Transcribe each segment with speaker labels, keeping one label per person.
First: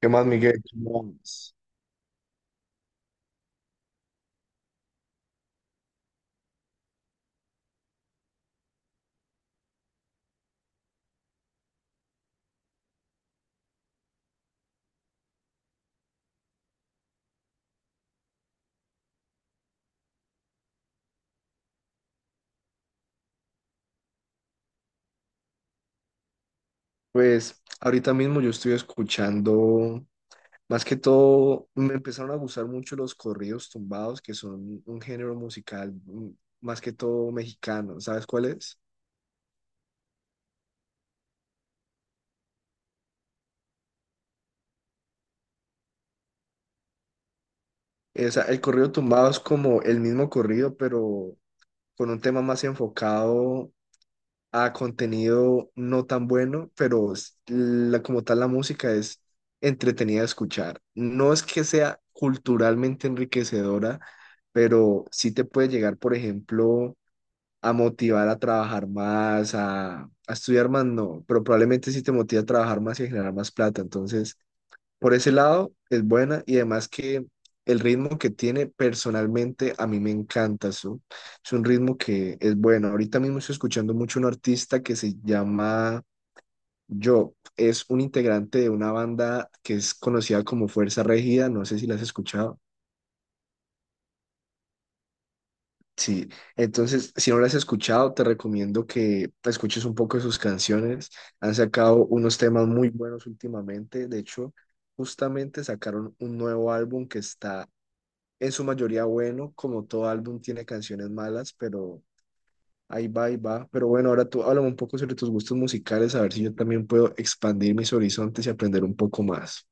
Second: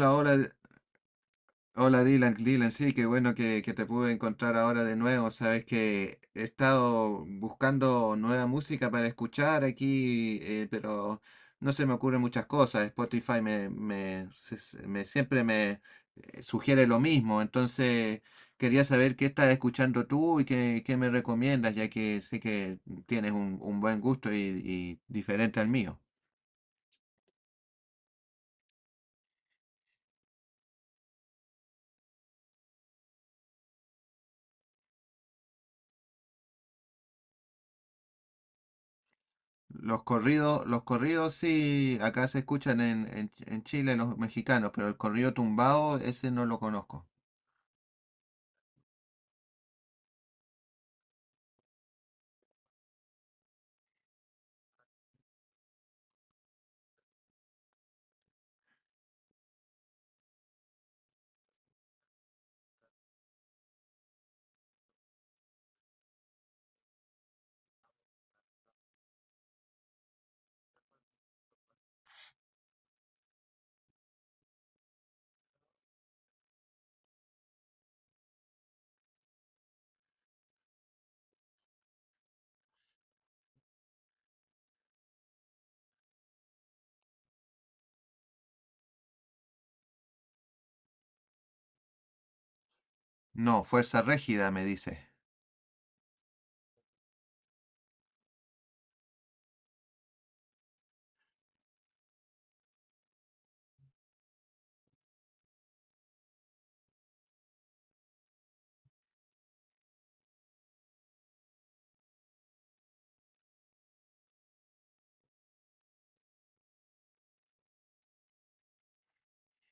Speaker 1: ¿Qué más,
Speaker 2: hola, D-
Speaker 1: Miguel? ¿Qué más?
Speaker 2: hola Dylan, sí, qué bueno que te pude encontrar ahora de nuevo. Sabes que he estado buscando nueva música para escuchar aquí, pero no se me ocurren muchas cosas. Spotify me, me, se- se- me- siempre me sugiere lo mismo. Entonces quería saber qué estás escuchando tú y qué me recomiendas, ya que sé que tienes un buen gusto y diferente al mío.
Speaker 1: Pues ahorita mismo yo estoy escuchando, más que todo, me empezaron a gustar mucho los corridos tumbados, que son un género musical más que todo mexicano. ¿Sabes cuál es?
Speaker 2: Los corridos, sí, acá se escuchan en Chile los mexicanos, pero el corrido tumbado, ese no lo conozco.
Speaker 1: El corrido tumbado es como el mismo corrido, pero con un tema más enfocado a contenido no tan bueno, pero la, como tal la música es entretenida de escuchar. No es que sea culturalmente enriquecedora, pero sí te puede llegar, por ejemplo, a motivar a trabajar más, a estudiar más, no, pero probablemente sí te motiva a trabajar más y a generar más plata. Entonces, por ese lado, es buena y además que el ritmo que tiene personalmente a mí me encanta. Eso. Es un ritmo que es bueno. Ahorita mismo estoy escuchando mucho un artista que se llama Job. Es un integrante de una banda que es conocida como Fuerza Regida. No sé si la has escuchado.
Speaker 2: No, Fuerza Régida me dice.
Speaker 1: Sí, entonces si no las has escuchado, te recomiendo que escuches un poco de sus canciones. Han sacado unos temas muy buenos últimamente. De hecho, justamente sacaron un nuevo álbum que está en su mayoría bueno, como todo álbum tiene canciones malas, pero ahí va, ahí va. Pero bueno, ahora tú háblame un poco sobre tus gustos musicales, a ver si yo también puedo expandir mis horizontes y aprender un poco más.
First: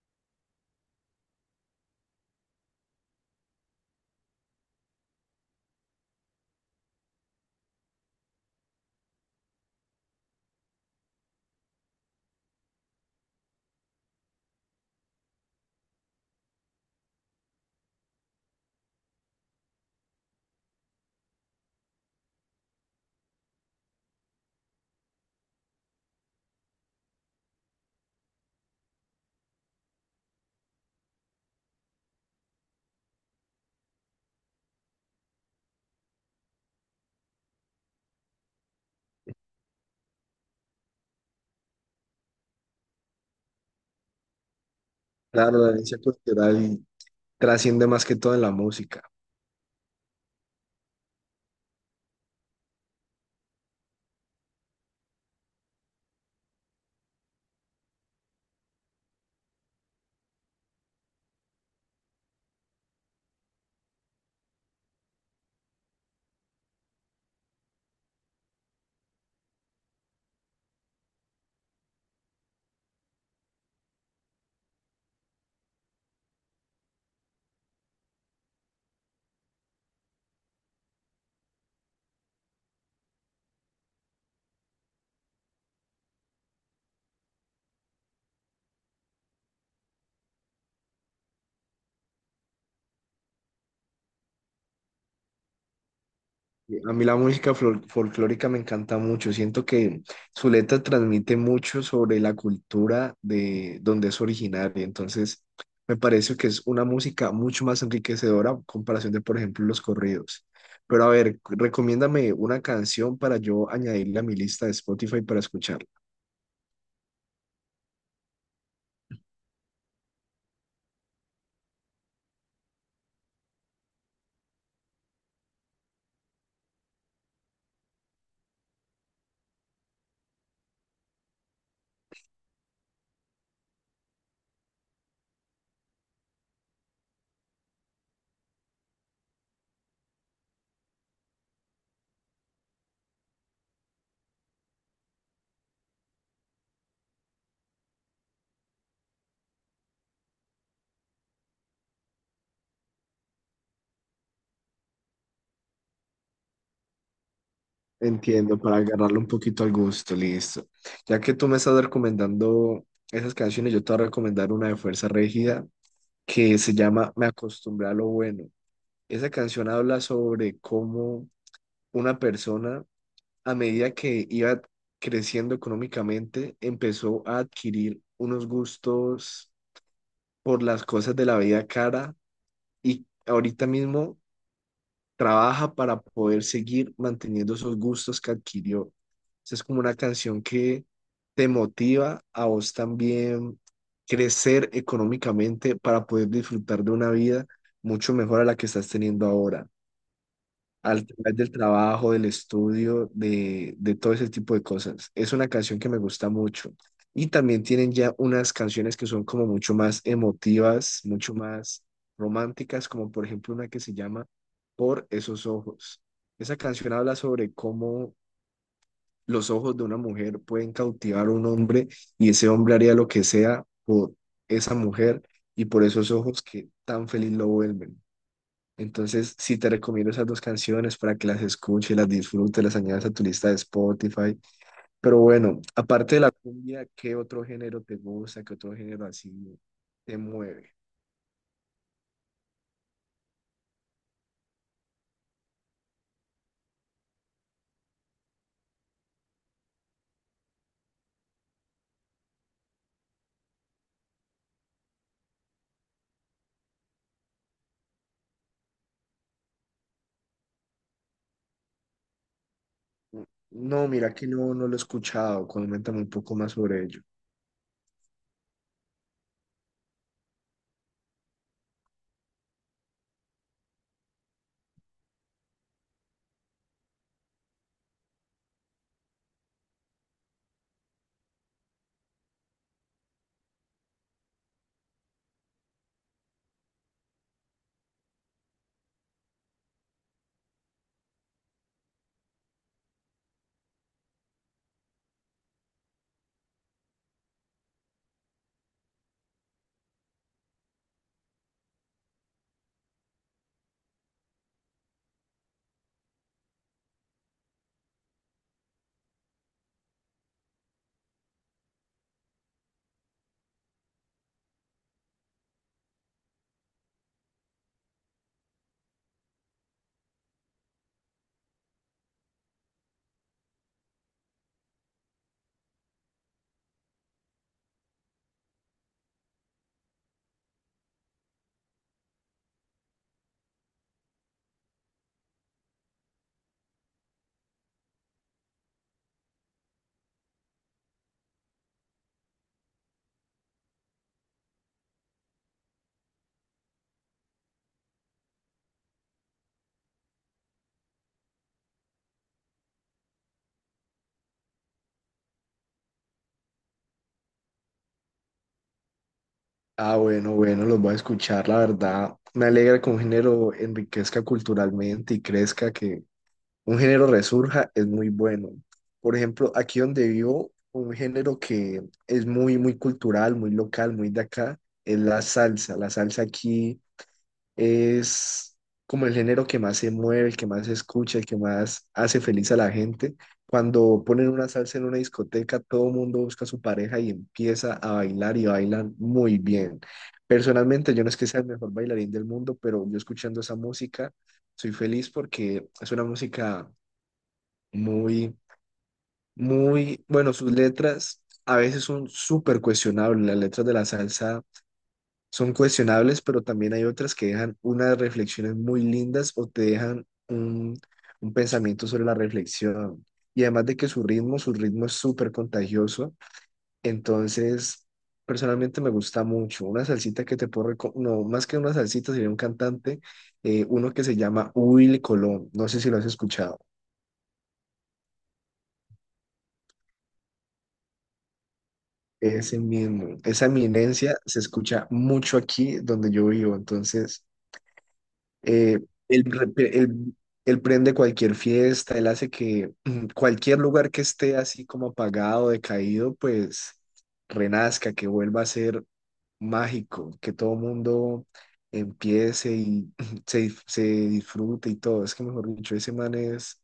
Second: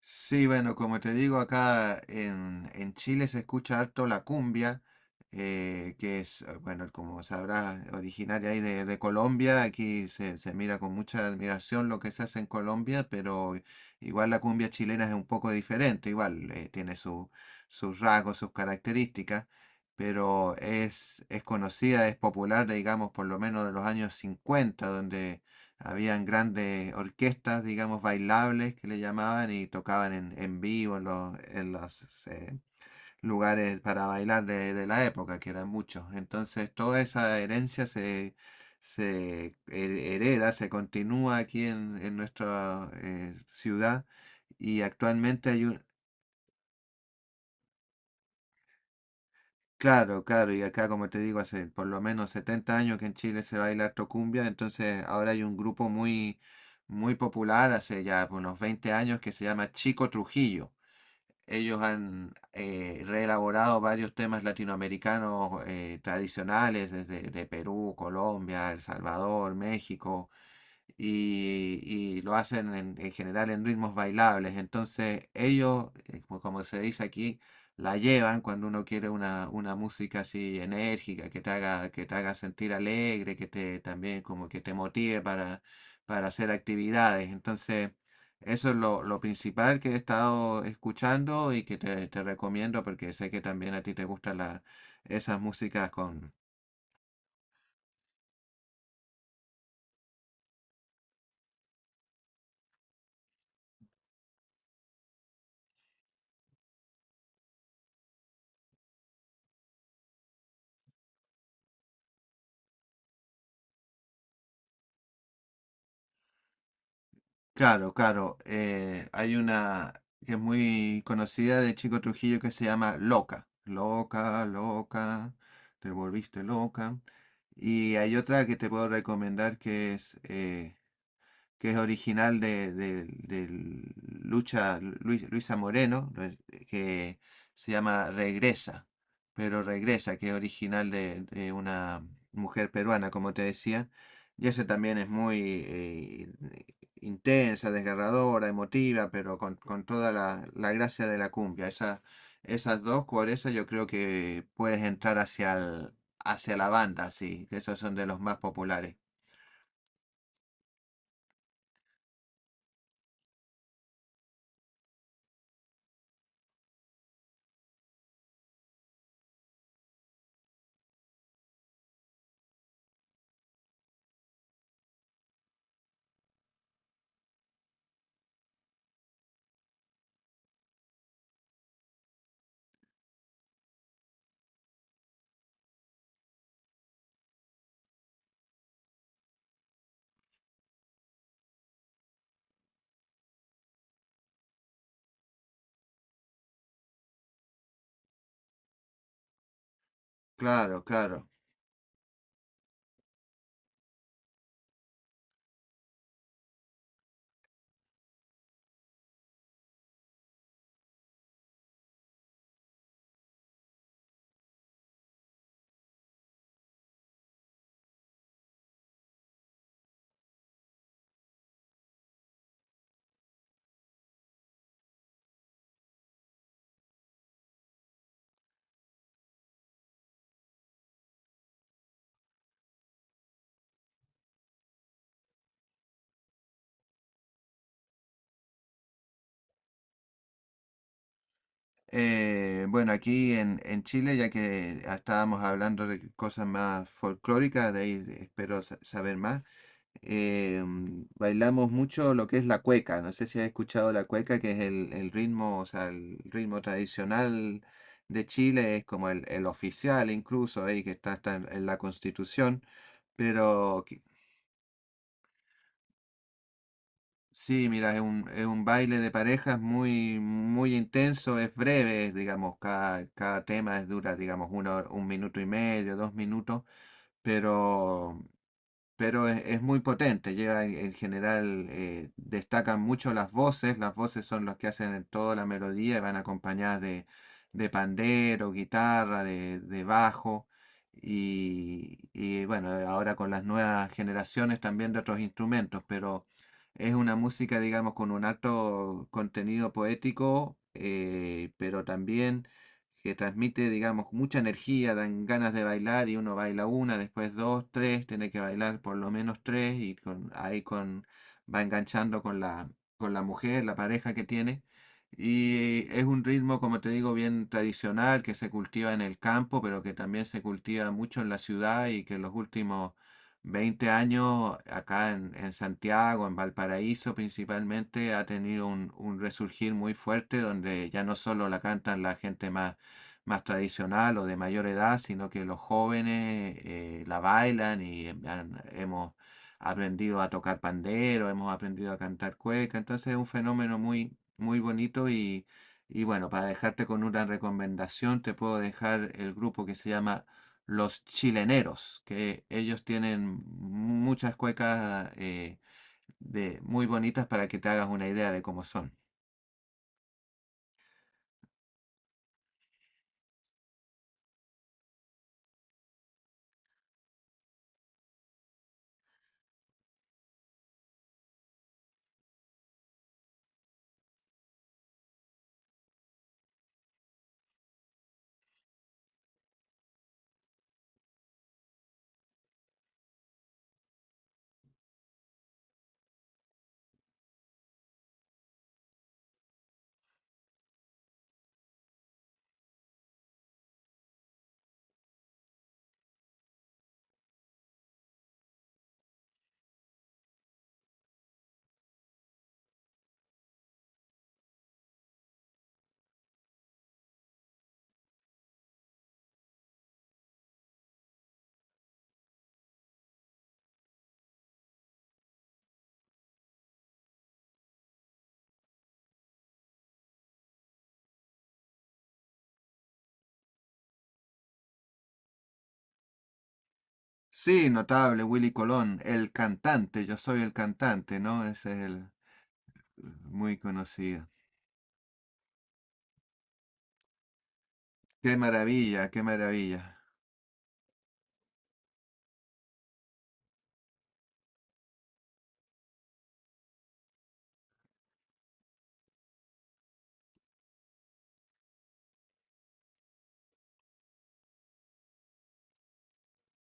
Speaker 2: Sí, bueno, como te digo, acá en Chile se escucha harto la cumbia, que es, bueno, como sabrás, originaria ahí de Colombia. Aquí se mira con mucha admiración lo que se hace en Colombia, pero igual la cumbia chilena es un poco diferente, igual tiene sus rasgos, sus características, pero es conocida, es popular, digamos, por lo menos de los años 50, donde habían grandes orquestas, digamos, bailables que le llamaban y tocaban en vivo en los, lugares para bailar de la época, que eran muchos. Entonces, toda esa herencia se hereda, se continúa aquí en nuestra ciudad y actualmente
Speaker 1: Claro,
Speaker 2: hay
Speaker 1: la
Speaker 2: un.
Speaker 1: herencia cultural trasciende más que todo en la música.
Speaker 2: Claro, claro, y acá como te digo, hace por lo menos 70 años que en Chile se baila harto cumbia, entonces ahora hay un grupo muy, muy popular, hace ya unos 20 años, que se llama Chico Trujillo. Ellos han reelaborado varios temas latinoamericanos tradicionales desde de Perú, Colombia, El Salvador, México, y lo hacen en general en ritmos bailables. Entonces ellos, como se dice aquí, la llevan cuando uno quiere una música así enérgica, que te haga sentir alegre, que te también como que te motive para hacer actividades. Entonces, eso es lo principal que he estado escuchando y que te recomiendo porque sé que también a ti te gustan esas músicas con.
Speaker 1: A mí la música folclórica me encanta mucho. Siento que su letra transmite mucho sobre la cultura de donde es originaria. Entonces, me parece que es una música mucho más enriquecedora en comparación de, por ejemplo, los corridos. Pero a ver, recomiéndame una canción para yo añadirla a mi lista de Spotify para escucharla.
Speaker 2: Claro, claro. Hay una que es muy conocida de Chico Trujillo que se llama Loca. Loca, loca, te volviste loca. Y hay otra que te puedo recomendar que es original del Lucha, Luisa Moreno, que se llama Regresa, pero Regresa, que es original de una mujer peruana, como te decía, y ese también es muy intensa, desgarradora, emotiva, pero con toda la gracia de la cumbia. Esas dos, por eso yo creo que puedes entrar hacia la banda, sí, que esos son de los más
Speaker 1: Entiendo, para
Speaker 2: populares.
Speaker 1: agarrarle un poquito al gusto, listo. Ya que tú me estás recomendando esas canciones, yo te voy a recomendar una de Fuerza Regida que se llama Me acostumbré a lo bueno. Esa canción habla sobre cómo una persona, a medida que iba creciendo económicamente, empezó a adquirir unos gustos por las cosas de la vida cara y ahorita mismo trabaja para poder seguir manteniendo esos gustos que adquirió. Esa es como una canción que te motiva a vos también crecer económicamente para poder disfrutar de una vida mucho mejor a la que estás teniendo ahora.
Speaker 2: Claro,
Speaker 1: Al
Speaker 2: claro.
Speaker 1: través del trabajo, del estudio, de todo ese tipo de cosas. Es una canción que me gusta mucho. Y también tienen ya unas canciones que son como mucho más emotivas, mucho más románticas, como por ejemplo una que se llama Por esos ojos. Esa canción habla sobre cómo los ojos de una mujer pueden cautivar a un hombre y ese hombre haría lo que sea por esa mujer y por esos ojos que tan feliz lo vuelven. Entonces, sí te recomiendo esas dos canciones para que las escuches, las disfrutes, las añadas a tu lista de Spotify. Pero bueno, aparte de la cumbia, ¿qué otro género te gusta? ¿Qué otro género así te mueve?
Speaker 2: Bueno, aquí en Chile, ya que estábamos hablando de cosas más folclóricas, de ahí espero saber más. Bailamos mucho lo que es la cueca. No sé si has escuchado la cueca, que es el ritmo, o sea, el ritmo tradicional de Chile, es como el oficial incluso, ahí que está, en la Constitución,
Speaker 1: Mm. No,
Speaker 2: pero que-
Speaker 1: mira que no, no lo he escuchado. Coméntame un poco más sobre ello.
Speaker 2: Sí, mira, es un baile de parejas muy, muy intenso, es breve, digamos, cada tema es dura, digamos, un minuto y medio, 2 minutos, pero pero es muy potente. Lleva en general, destacan mucho las voces. Las voces son los que hacen toda la melodía y van acompañadas de pandero, guitarra, de bajo. Y bueno, ahora con las nuevas generaciones también de otros instrumentos, pero es una música, digamos, con un alto contenido poético, pero también que transmite, digamos, mucha energía, dan ganas de bailar y uno baila una, después dos, tres, tiene que bailar por lo menos tres y con, va enganchando con la mujer, la pareja que tiene. Y es un ritmo, como te digo, bien tradicional que se cultiva en el campo, pero que también se cultiva mucho en la ciudad y que en los últimos 20 años acá en Santiago, en Valparaíso principalmente, ha tenido un resurgir muy fuerte donde ya no solo la cantan la gente más tradicional o de mayor edad, sino que los jóvenes la bailan y hemos aprendido a tocar pandero, hemos aprendido a cantar cueca, entonces es un fenómeno muy, muy bonito y bueno, para dejarte con una recomendación, te puedo dejar el grupo que se llama Los Chileneros, que ellos tienen muchas cuecas muy bonitas para que te hagas una idea de cómo son.
Speaker 1: Ah, bueno, bueno, los voy a escuchar, la verdad. Me alegra que un género enriquezca culturalmente y crezca, que un género resurja es muy bueno. Por ejemplo, aquí donde vivo, un género que es muy, muy cultural, muy local, muy de acá, es la salsa. La salsa aquí es como el género que más se mueve, el que más se escucha, el que más hace feliz a la gente. Cuando ponen una salsa en una discoteca, todo el mundo busca a su pareja y empieza a bailar y bailan muy bien. Personalmente, yo no es que sea el mejor bailarín del mundo, pero yo escuchando esa música, soy feliz porque es una música muy, muy, bueno, sus letras a veces son súper cuestionables, las letras de la salsa son cuestionables, pero también hay otras que dejan unas reflexiones muy lindas o te dejan un pensamiento sobre la reflexión. Y además de que su ritmo es súper contagioso, entonces personalmente me gusta mucho. Una salsita que te puedo recomendar, no, más que una salsita sería un cantante, uno que se llama Will Colón, no sé si lo has escuchado.
Speaker 2: Sí, notable, Willy Colón, el cantante, yo soy el cantante, ¿no? Ese es el
Speaker 1: Ese mismo, esa
Speaker 2: muy
Speaker 1: eminencia
Speaker 2: conocido.
Speaker 1: se escucha mucho aquí donde yo vivo, entonces
Speaker 2: Qué
Speaker 1: eh,
Speaker 2: maravilla, qué
Speaker 1: él, rep-
Speaker 2: maravilla.
Speaker 1: él- él prende cualquier fiesta, él hace que cualquier lugar que esté así como apagado, decaído, pues renazca, que vuelva a ser mágico, que todo mundo empiece y se disfrute y todo. Es que mejor dicho, ese man es,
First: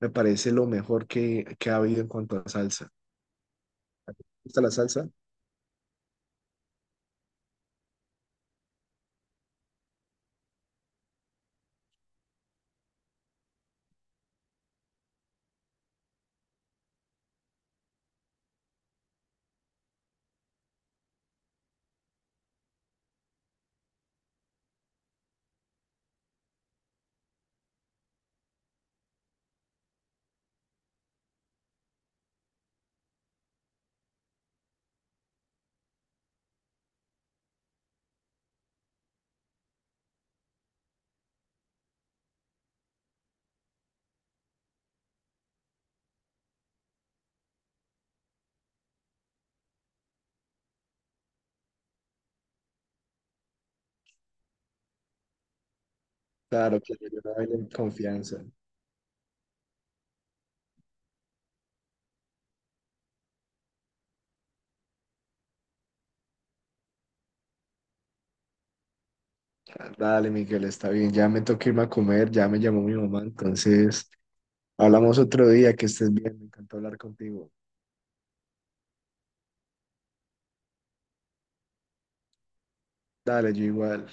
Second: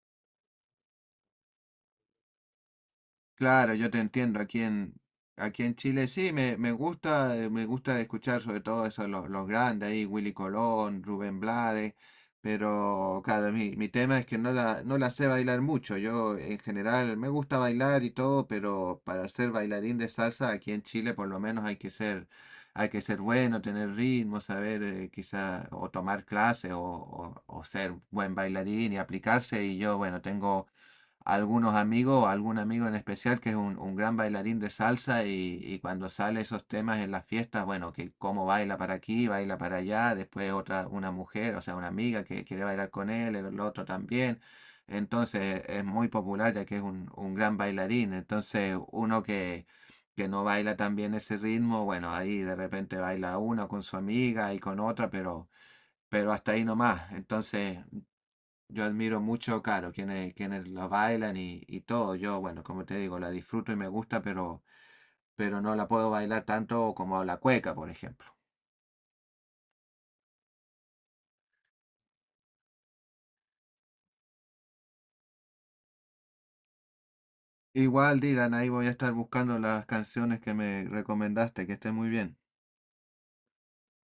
Speaker 1: me parece lo mejor que ha habido en cuanto a salsa. ¿Te
Speaker 2: Claro, yo te entiendo.
Speaker 1: gusta
Speaker 2: Aquí
Speaker 1: la
Speaker 2: en,
Speaker 1: salsa?
Speaker 2: aquí en Chile sí, me gusta escuchar sobre todo eso, los grandes ahí, Willy Colón, Rubén Blades, pero claro, mi tema es que no la sé bailar mucho. Yo en general me gusta bailar y todo, pero para ser bailarín de salsa aquí en Chile por lo menos hay que ser bueno, tener ritmo, saber quizá o tomar clases o ser buen bailarín y aplicarse. Y yo, bueno, tengo algunos amigos o algún amigo en especial que es un gran bailarín de salsa y cuando sale esos temas en las fiestas, bueno, que cómo baila para aquí, baila para allá, después otra, una mujer, o sea, una amiga que quiere bailar con él, el otro también. Entonces es muy popular ya que es un gran bailarín. Entonces uno que no baila también ese ritmo, bueno, ahí de repente baila uno con su amiga y con otra, pero hasta ahí
Speaker 1: Claro, que yo
Speaker 2: nomás.
Speaker 1: la bailo en
Speaker 2: Entonces
Speaker 1: confianza.
Speaker 2: yo admiro mucho, claro, quienes la bailan y todo. Yo, bueno, como te digo, la disfruto y me gusta, pero no la puedo bailar tanto como la cueca, por ejemplo.
Speaker 1: Dale, Miguel, está bien. Ya me toca irme a comer, ya me llamó mi mamá, entonces hablamos otro día, que estés bien, me encantó hablar contigo.
Speaker 2: Igual, Dylan, ahí voy a estar buscando las canciones que me recomendaste, que estén muy bien.
Speaker 1: Dale, yo igual.